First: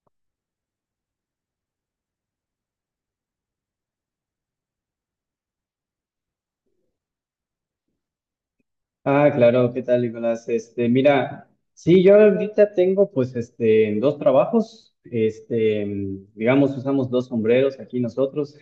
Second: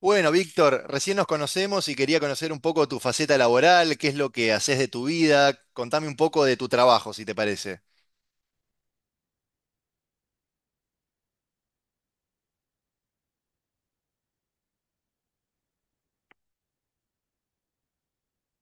Bueno, Víctor, recién nos conocemos y quería conocer un poco tu faceta laboral, qué es lo que haces de tu vida, contame un poco de tu trabajo, si te parece. Ah, claro, ¿qué tal, Nicolás? Mira, sí, yo ahorita tengo pues dos trabajos, digamos, usamos dos sombreros aquí nosotros,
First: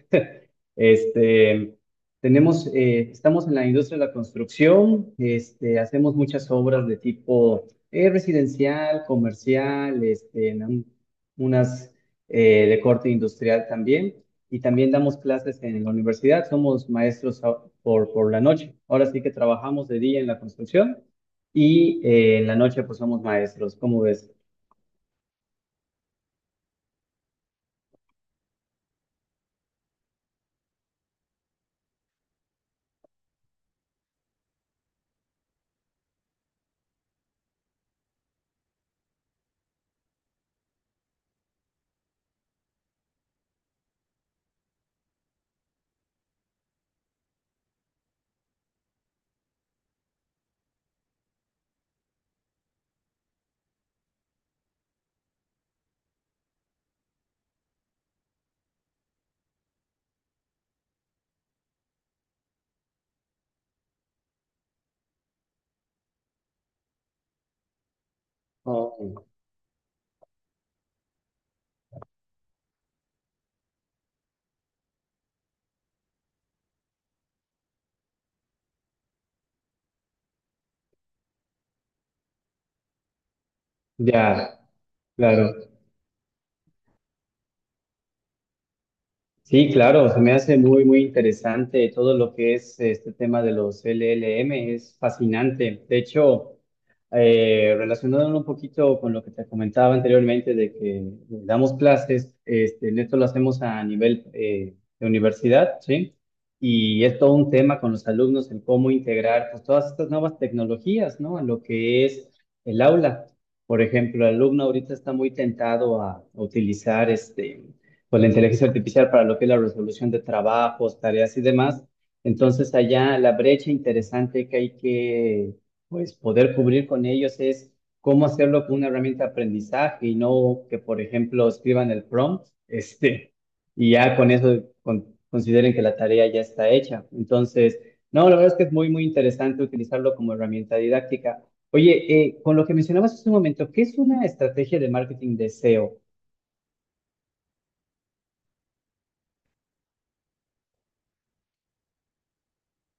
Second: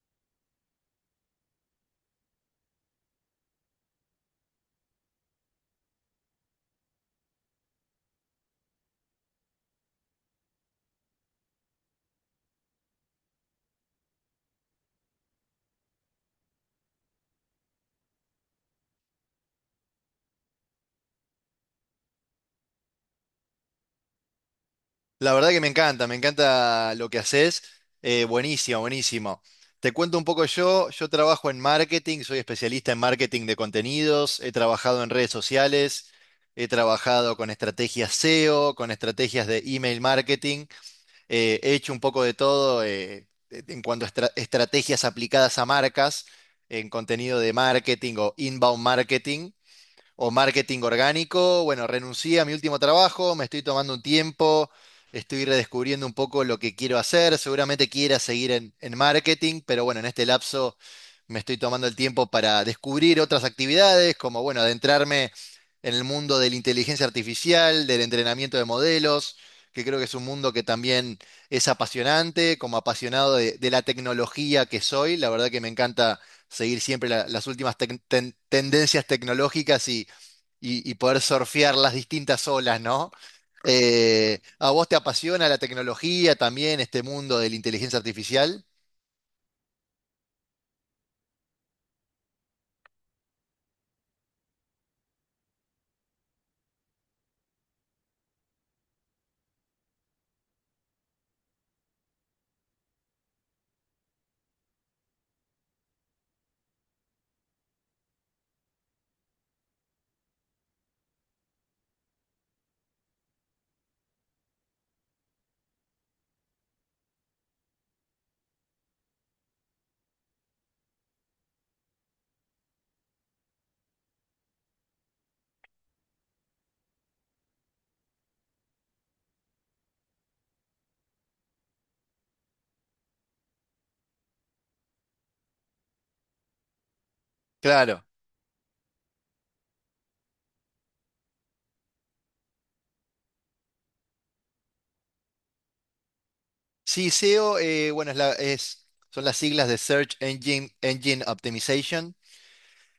este, estamos en la industria de la construcción, hacemos muchas obras de tipo residencial, comercial, en unas de corte industrial también, y también damos clases en la universidad, somos maestros por la noche. Ahora sí que trabajamos de día en la construcción y en la noche pues somos maestros, ¿cómo ves? La verdad que me encanta lo que haces, buenísimo, buenísimo. Te cuento un poco yo trabajo en marketing, soy especialista en marketing de contenidos, he trabajado en redes sociales, he trabajado con estrategias SEO, con estrategias de email marketing. He hecho un poco de todo en cuanto a estrategias aplicadas a marcas, en contenido de marketing o inbound marketing o marketing orgánico. Bueno, renuncié a mi último trabajo, me estoy tomando un tiempo, estoy redescubriendo un poco lo que quiero hacer. Seguramente quiera seguir en marketing, pero bueno, en este lapso me estoy tomando el tiempo para descubrir otras actividades, como bueno, adentrarme en el mundo de la inteligencia artificial, del entrenamiento de Oh, modelos, que creo que es un mundo que también es apasionante, como apasionado de la tecnología que soy, la verdad que me encanta seguir siempre las últimas tendencias tecnológicas y poder surfear las distintas olas, ¿no? Ya, ¿A vos te apasiona claro. la tecnología también, este mundo de la inteligencia artificial? Sí, claro, se me hace muy, muy interesante todo lo que es este tema de los LLM, es fascinante. De hecho, relacionándolo un poquito con lo que te comentaba anteriormente de que damos clases, en esto lo hacemos a nivel de universidad, ¿sí? Y es todo un tema con los alumnos, el cómo integrar pues todas estas nuevas tecnologías, ¿no? A lo que es el aula. Por ejemplo, el alumno ahorita está muy tentado a utilizar pues la inteligencia artificial para lo que es la resolución de trabajos, tareas y demás. Entonces, allá la brecha interesante que hay que pues poder cubrir con ellos es cómo hacerlo con una herramienta de aprendizaje y no que, por ejemplo, escriban el prompt, y ya con eso consideren que la tarea ya está hecha. Entonces, Claro. no, la verdad es que es muy, muy interesante utilizarlo como herramienta didáctica. Oye, con lo que mencionabas hace un momento, ¿qué es una estrategia de marketing de SEO? Sí, SEO, bueno, es son las siglas de Search Engine, Optimization,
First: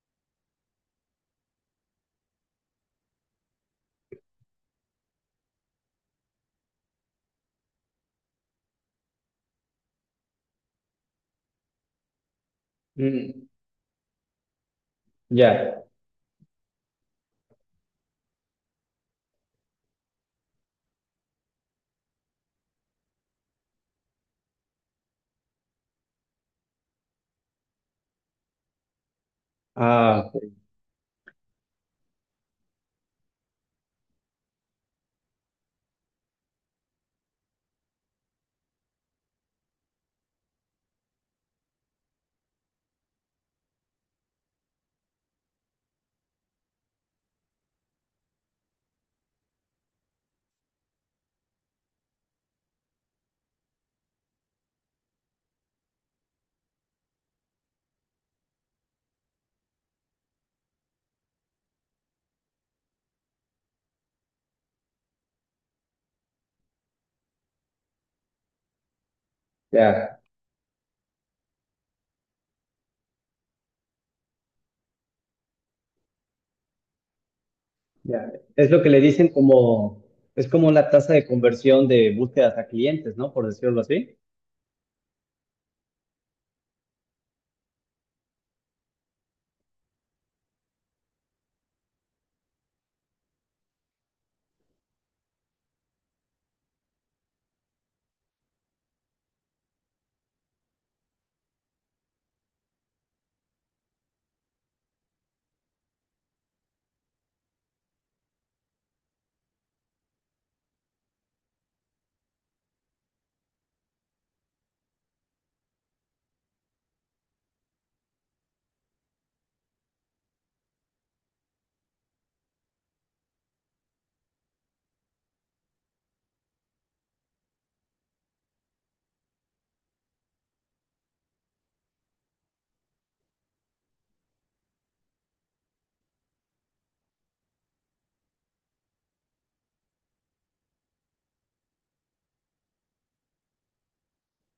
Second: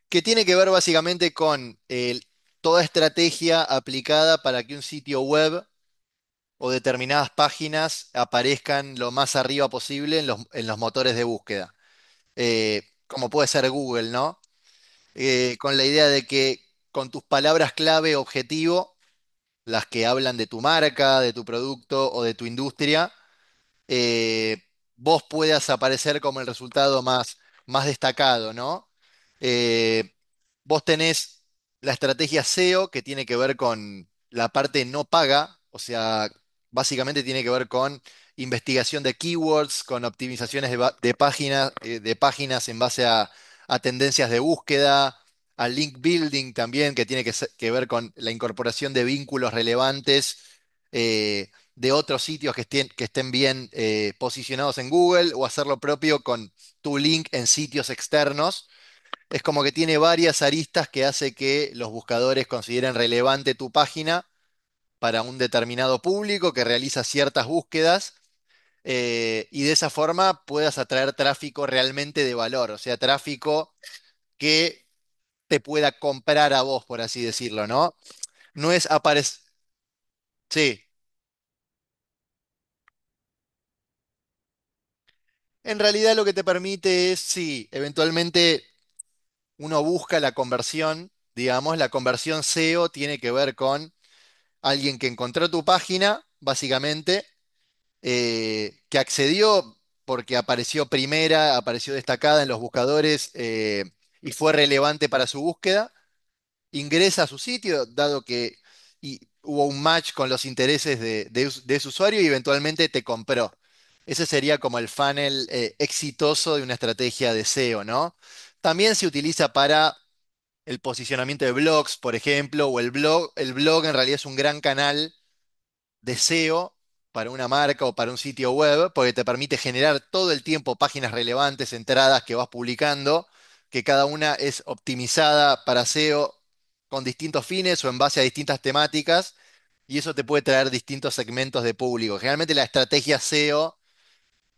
que tiene que ver básicamente con toda estrategia aplicada para que un sitio web o determinadas páginas aparezcan lo más arriba posible en los motores de búsqueda. Como puede Mm, ser Google, ¿no? Con ya. la idea de que con tus palabras clave objetivo, las que hablan de tu marca, de tu producto o de tu industria, eh, vos puedas aparecer como el resultado más, más destacado, ¿no? Eh, Ah, ok, Vos tenés la estrategia SEO que tiene que ver con la parte no paga, o sea, básicamente tiene que ver con investigación de keywords, con optimizaciones de páginas, de páginas en base a tendencias de búsqueda, a link building también, que tiene que, se- que ver con la incorporación de vínculos relevantes. eh, de otros sitios que estén, bien posicionados en Google o hacer lo propio con tu link en sitios externos. Es como que tiene varias aristas que hace que los buscadores consideren relevante tu página para un determinado público que realiza ciertas búsquedas y de esa ya, forma puedas atraer tráfico realmente de valor, o sea, tráfico que te pueda comprar a vos, por así decirlo, ¿no? ya. Es No lo es que le dicen aparecer. como, es como Sí, la tasa de conversión de búsquedas a clientes, ¿no? Por decirlo así. en realidad lo que te permite es, sí, eventualmente uno busca la conversión, digamos, la conversión SEO tiene que ver con alguien que encontró tu página, básicamente, que accedió porque apareció primera, apareció destacada en los buscadores y fue relevante para su búsqueda, ingresa a su sitio, dado que y hubo un match con los intereses de, de ese usuario y eventualmente te compró. Ese sería como el funnel exitoso de una estrategia de SEO, ¿no? También se utiliza para el posicionamiento de blogs, por ejemplo, o el blog. El blog en realidad es un gran canal de SEO para una marca o para un sitio web, porque te permite generar todo el tiempo páginas relevantes, entradas que vas publicando, que cada una es optimizada para SEO con distintos fines o en base a distintas temáticas, y eso te puede traer distintos segmentos de público. Generalmente la estrategia SEO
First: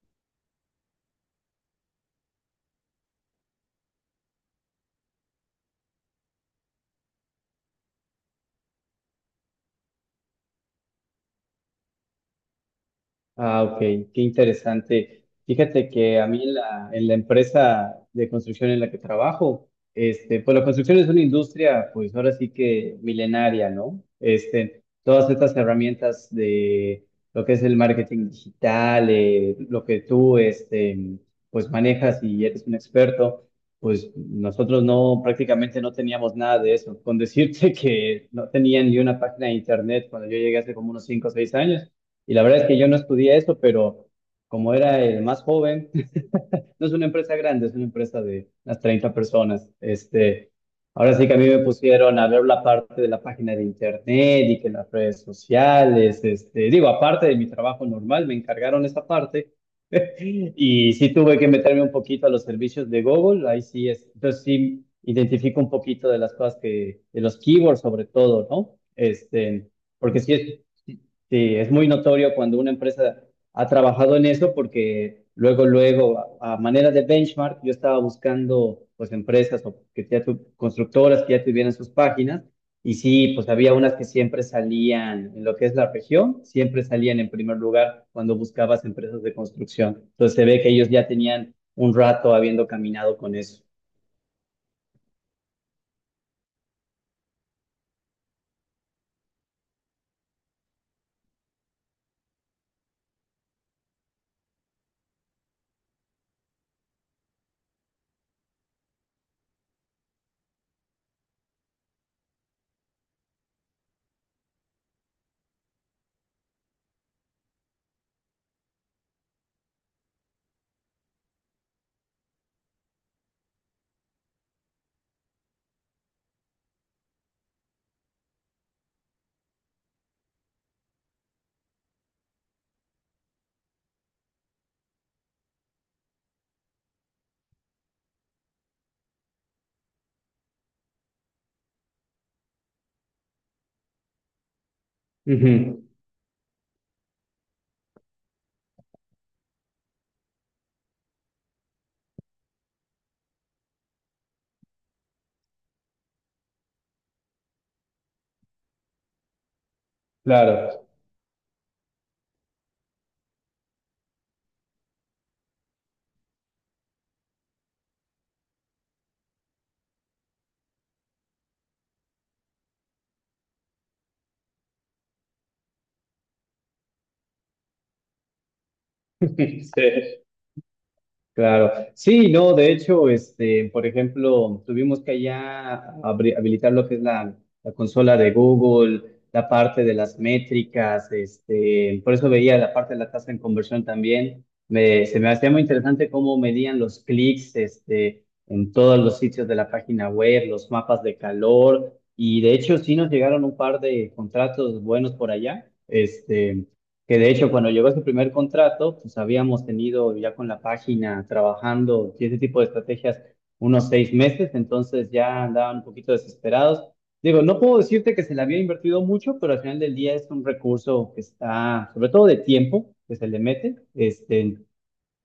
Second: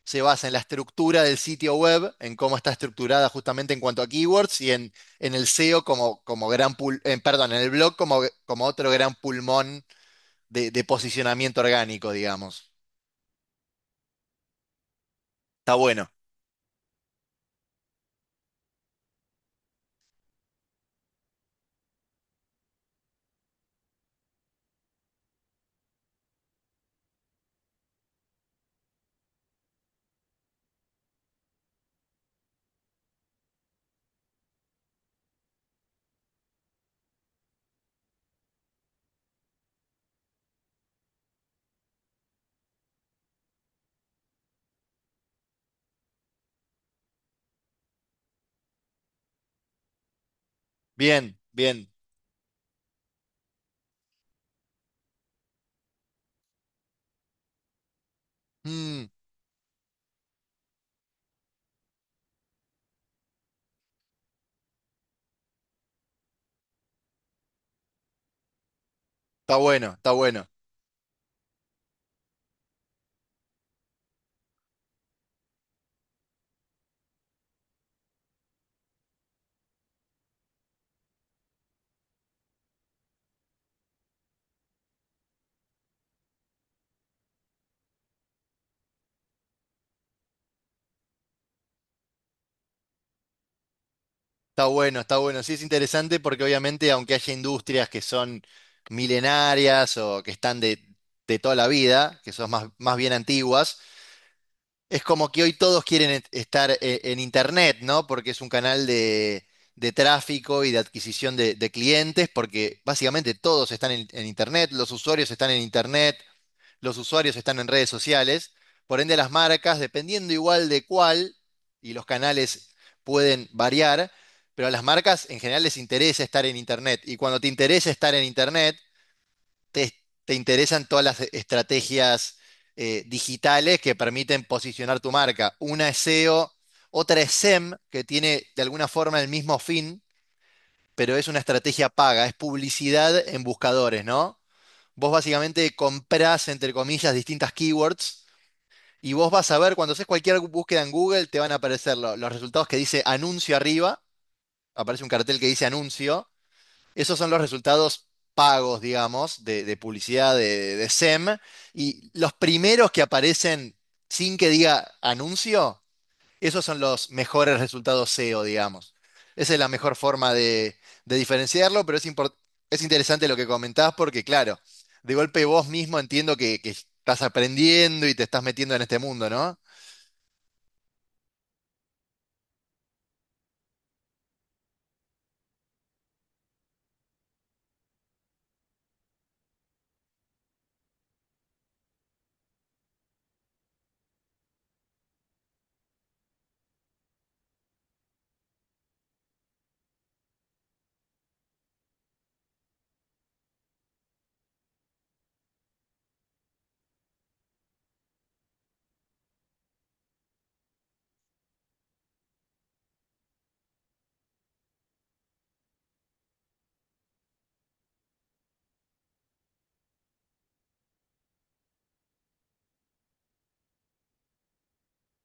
se basa en la estructura del sitio web, en cómo está estructurada justamente en cuanto a keywords y en el SEO perdón, en el blog como otro gran pulmón de posicionamiento orgánico, digamos. Ah, ok, qué interesante. Está Fíjate bueno. que a mí en la empresa de construcción en la que trabajo, pues la construcción es una industria, pues ahora sí que milenaria, ¿no? Todas estas herramientas de lo que es el marketing digital, lo que tú, pues manejas y eres un experto, pues nosotros no, prácticamente no teníamos nada de eso. Con decirte que no tenía ni una página de internet cuando yo llegué hace como unos 5 o 6 años. Y la verdad es que yo no estudié eso, pero como era el más joven, no es una empresa grande, es una empresa de unas 30 personas. Ahora sí que Bien, a mí me bien. pusieron a ver la parte de la página de internet y que las redes sociales, digo, aparte de mi trabajo normal, me encargaron esa Mm, parte. Y sí tuve que meterme un poquito a los servicios de Google, ahí sí es. Entonces sí identifico un poquito de las cosas de los keywords sobre todo, ¿no? Está Este, bueno, está porque bueno. Sí, es muy notorio cuando una empresa ha trabajado en eso porque luego, luego, a manera de benchmark, yo estaba buscando pues empresas o que ya constructoras que ya tuvieran sus páginas y sí, pues había unas que siempre salían en lo que es la región, siempre salían en primer lugar cuando buscabas empresas de construcción. Entonces se ve que ellos ya tenían un rato habiendo caminado con eso. Está bueno, está bueno. Sí es interesante porque obviamente aunque haya industrias que son milenarias o que están de toda la vida, que son más bien antiguas. Es como que hoy todos quieren estar en Internet, ¿no? Porque es un canal de tráfico y de adquisición de clientes, porque básicamente todos están en Internet, los usuarios están en Internet, los usuarios están en redes sociales, por ende las marcas, dependiendo igual de cuál, y los canales pueden variar, pero a las marcas en general les interesa estar en Internet, y cuando te interesa estar en Internet, te, te interesan todas las estrategias digitales que permiten posicionar tu marca. Una es SEO, otra es SEM, que tiene de alguna forma el mismo fin, pero es una estrategia paga, es publicidad en buscadores, ¿no? Vos básicamente Ujú, comprás, entre comillas, distintas keywords y vos vas a ver, cuando haces cualquier búsqueda en Google, te van a aparecer los resultados que dice anuncio arriba, aparece un cartel que dice anuncio, esos son los resultados pagos, digamos, de publicidad de claro, SEM. Y los primeros que aparecen sin que diga anuncio, esos son los mejores resultados SEO, digamos. Esa es la mejor forma de diferenciarlo, pero es interesante lo que comentás porque, claro, de golpe vos mismo entiendo que, estás aprendiendo y te estás metiendo en este mundo, ¿no? sí. Claro, sí, no, de hecho, por ejemplo, tuvimos que allá habilitar lo que es la consola de Google, la parte de las métricas, por eso veía la parte de la tasa en conversión también. Se me hacía muy interesante cómo medían los clics, en todos los sitios de la página web, los mapas de calor, y de hecho sí nos llegaron un par de contratos buenos por allá. Que de hecho, cuando llegó su primer contrato, pues habíamos tenido ya con la página trabajando y ese tipo de estrategias unos 6 meses, entonces ya andaban un poquito desesperados. Digo, no puedo decirte que se le había invertido mucho, pero al final del día es un recurso que está, sobre todo de tiempo, que se le mete. Este,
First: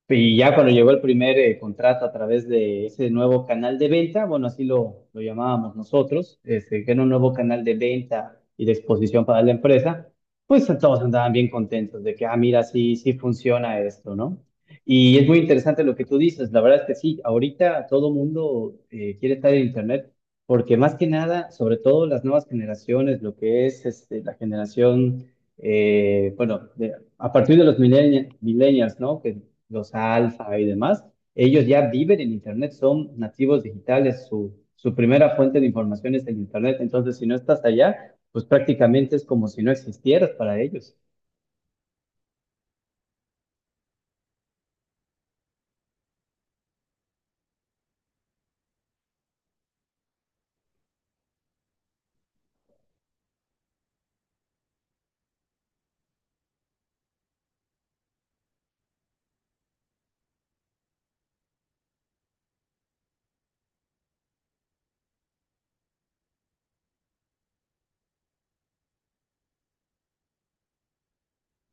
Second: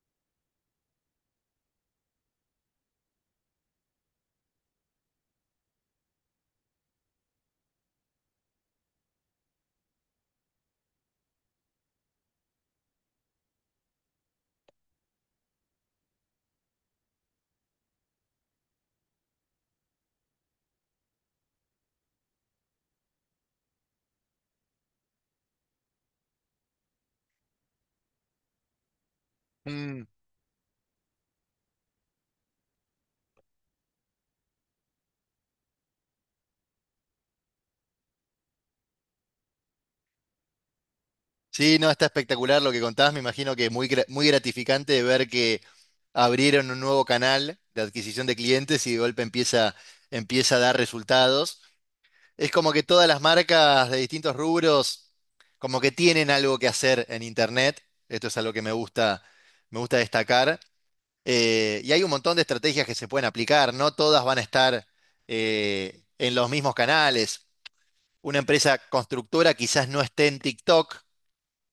y ya cuando llegó el primer contrato a través de ese nuevo canal de venta, bueno, así lo llamábamos nosotros, que era un nuevo canal de venta y de exposición para la empresa, pues todos andaban bien contentos de que, ah, mira, sí, sí funciona esto, ¿no? Y es muy interesante lo que tú dices, la verdad es que sí, ahorita todo mundo quiere estar en Internet, porque más que nada, sobre todo las nuevas generaciones, lo que es la generación bueno, a partir de los millennials, ¿no? Que los Mm. alfa y demás, ellos ya viven en Internet, son nativos digitales, su primera fuente de información es el Internet, entonces si no estás allá, pues prácticamente es como si no existieras para ellos. Sí, no, está espectacular lo que contabas. Me imagino que es muy gratificante de ver que abrieron un nuevo canal de adquisición de clientes y de golpe empieza, a dar resultados. Es como que todas las marcas de distintos rubros como que tienen algo que hacer en Internet. Esto es algo que me gusta destacar. Y hay un montón de estrategias que se pueden aplicar. No todas van a estar en los mismos canales. Una empresa constructora quizás no esté en TikTok.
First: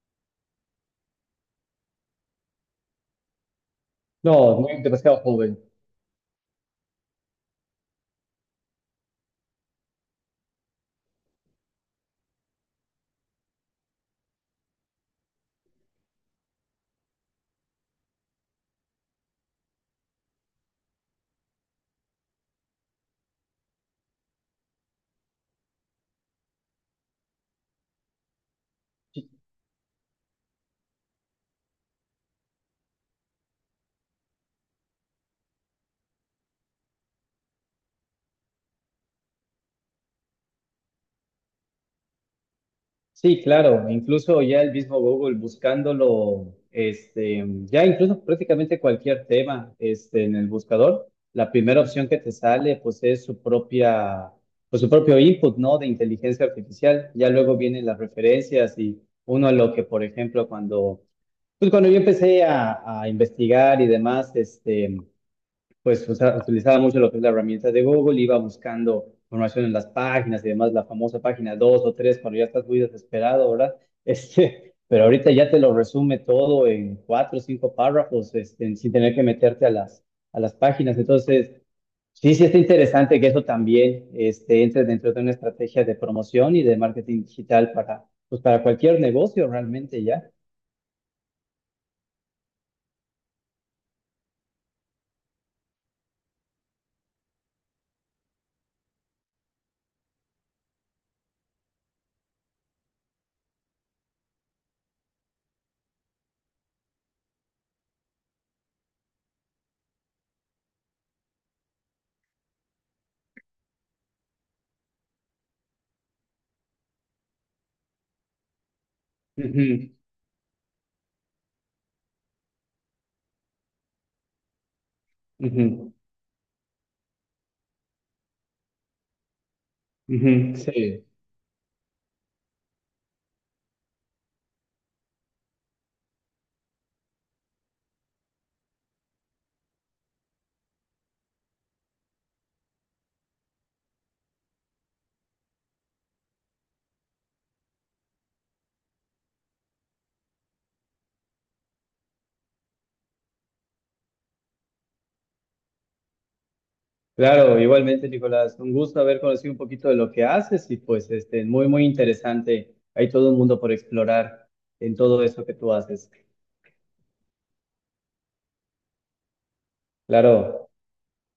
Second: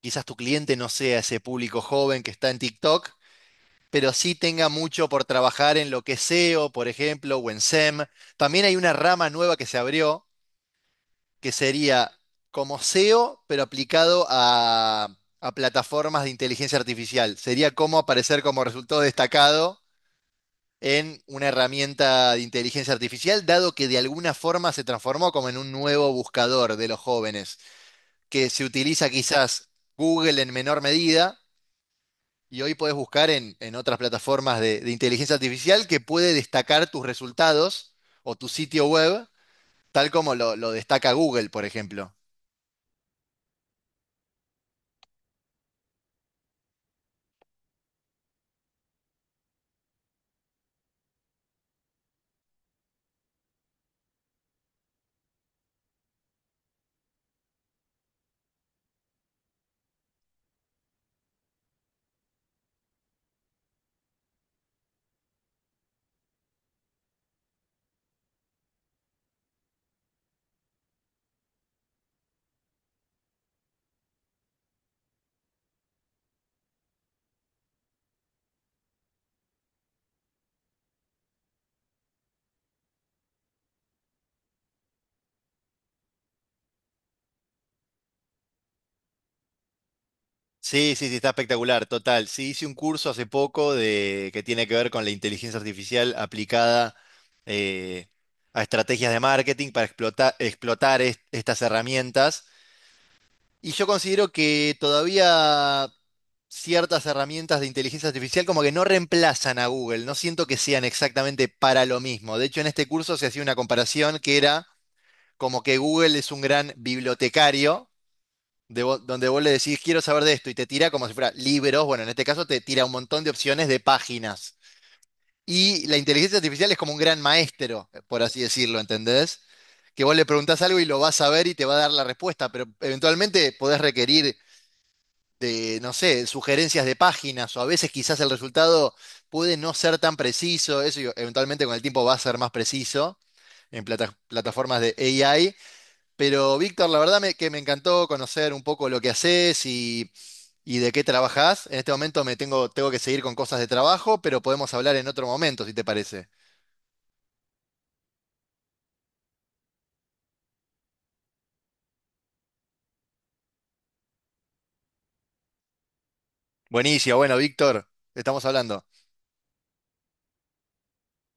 Quizás tu cliente no sea ese público joven que está en TikTok, pero sí No, tenga muy mucho demasiado por joven. trabajar en lo que es SEO, por ejemplo, o en SEM. También hay una rama nueva que se abrió, que sería como SEO, pero aplicado a plataformas de inteligencia artificial. Sería como aparecer como resultado destacado en una herramienta de inteligencia artificial, dado que de alguna forma se transformó como en un nuevo buscador de los jóvenes, que se utiliza quizás Google en menor medida. Y hoy puedes buscar en otras plataformas de inteligencia artificial que puede destacar tus resultados o tu sitio web, tal como lo destaca Google, por ejemplo. Sí, claro, incluso ya el mismo Google buscándolo, ya incluso prácticamente cualquier tema, en el buscador, la primera opción que te sale, pues es su propia, pues su propio input, ¿no? De inteligencia artificial. Ya luego vienen las referencias y uno a lo que, por ejemplo, pues cuando yo empecé a investigar y demás, pues utilizaba mucho lo que es la herramienta de Google, iba buscando información en las páginas y demás, la famosa página 2 o 3 cuando ya estás muy desesperado, ¿verdad? Pero ahorita ya te lo resume todo en cuatro o cinco párrafos, sin tener que meterte a a las páginas. Entonces, sí, sí está interesante que eso también entre dentro de una estrategia de promoción y de marketing digital para, pues, para cualquier negocio realmente ya. Sí, sí, sí, está espectacular, total. Sí, hice un curso hace poco que tiene que ver con la inteligencia artificial aplicada eh, a estrategias de marketing para explotar estas herramientas. Y yo considero que todavía ciertas herramientas de inteligencia artificial como que no reemplazan a Google, no siento que sean exactamente para lo mismo. De hecho, en este curso se hacía una comparación que era como que Google es un gran bibliotecario, donde vos le decís, Ujú, quiero saber de esto, y te tira como si fuera libros, bueno, en este caso te tira un montón de opciones de páginas. Y ujú, la inteligencia artificial es como un gran maestro, por así decirlo, ¿entendés? Que vos le ujú, preguntás algo y lo sí. vas a ver y te va a dar la respuesta, pero eventualmente podés requerir de, no sé, sugerencias de páginas o a veces quizás el resultado puede no ser tan preciso, eventualmente con el tiempo va a ser más preciso en plataformas de AI, pero Víctor, la verdad que me encantó conocer un poco lo que haces y de qué trabajás. En este momento tengo que seguir con cosas de trabajo, pero podemos hablar en otro momento, si te parece. Claro, igualmente, Nicolás, un gusto haber conocido un poquito de lo que haces y pues muy, muy interesante. Hay todo un mundo por explorar en todo eso que tú haces. Buenísimo, bueno, Víctor, estamos hablando. Claro.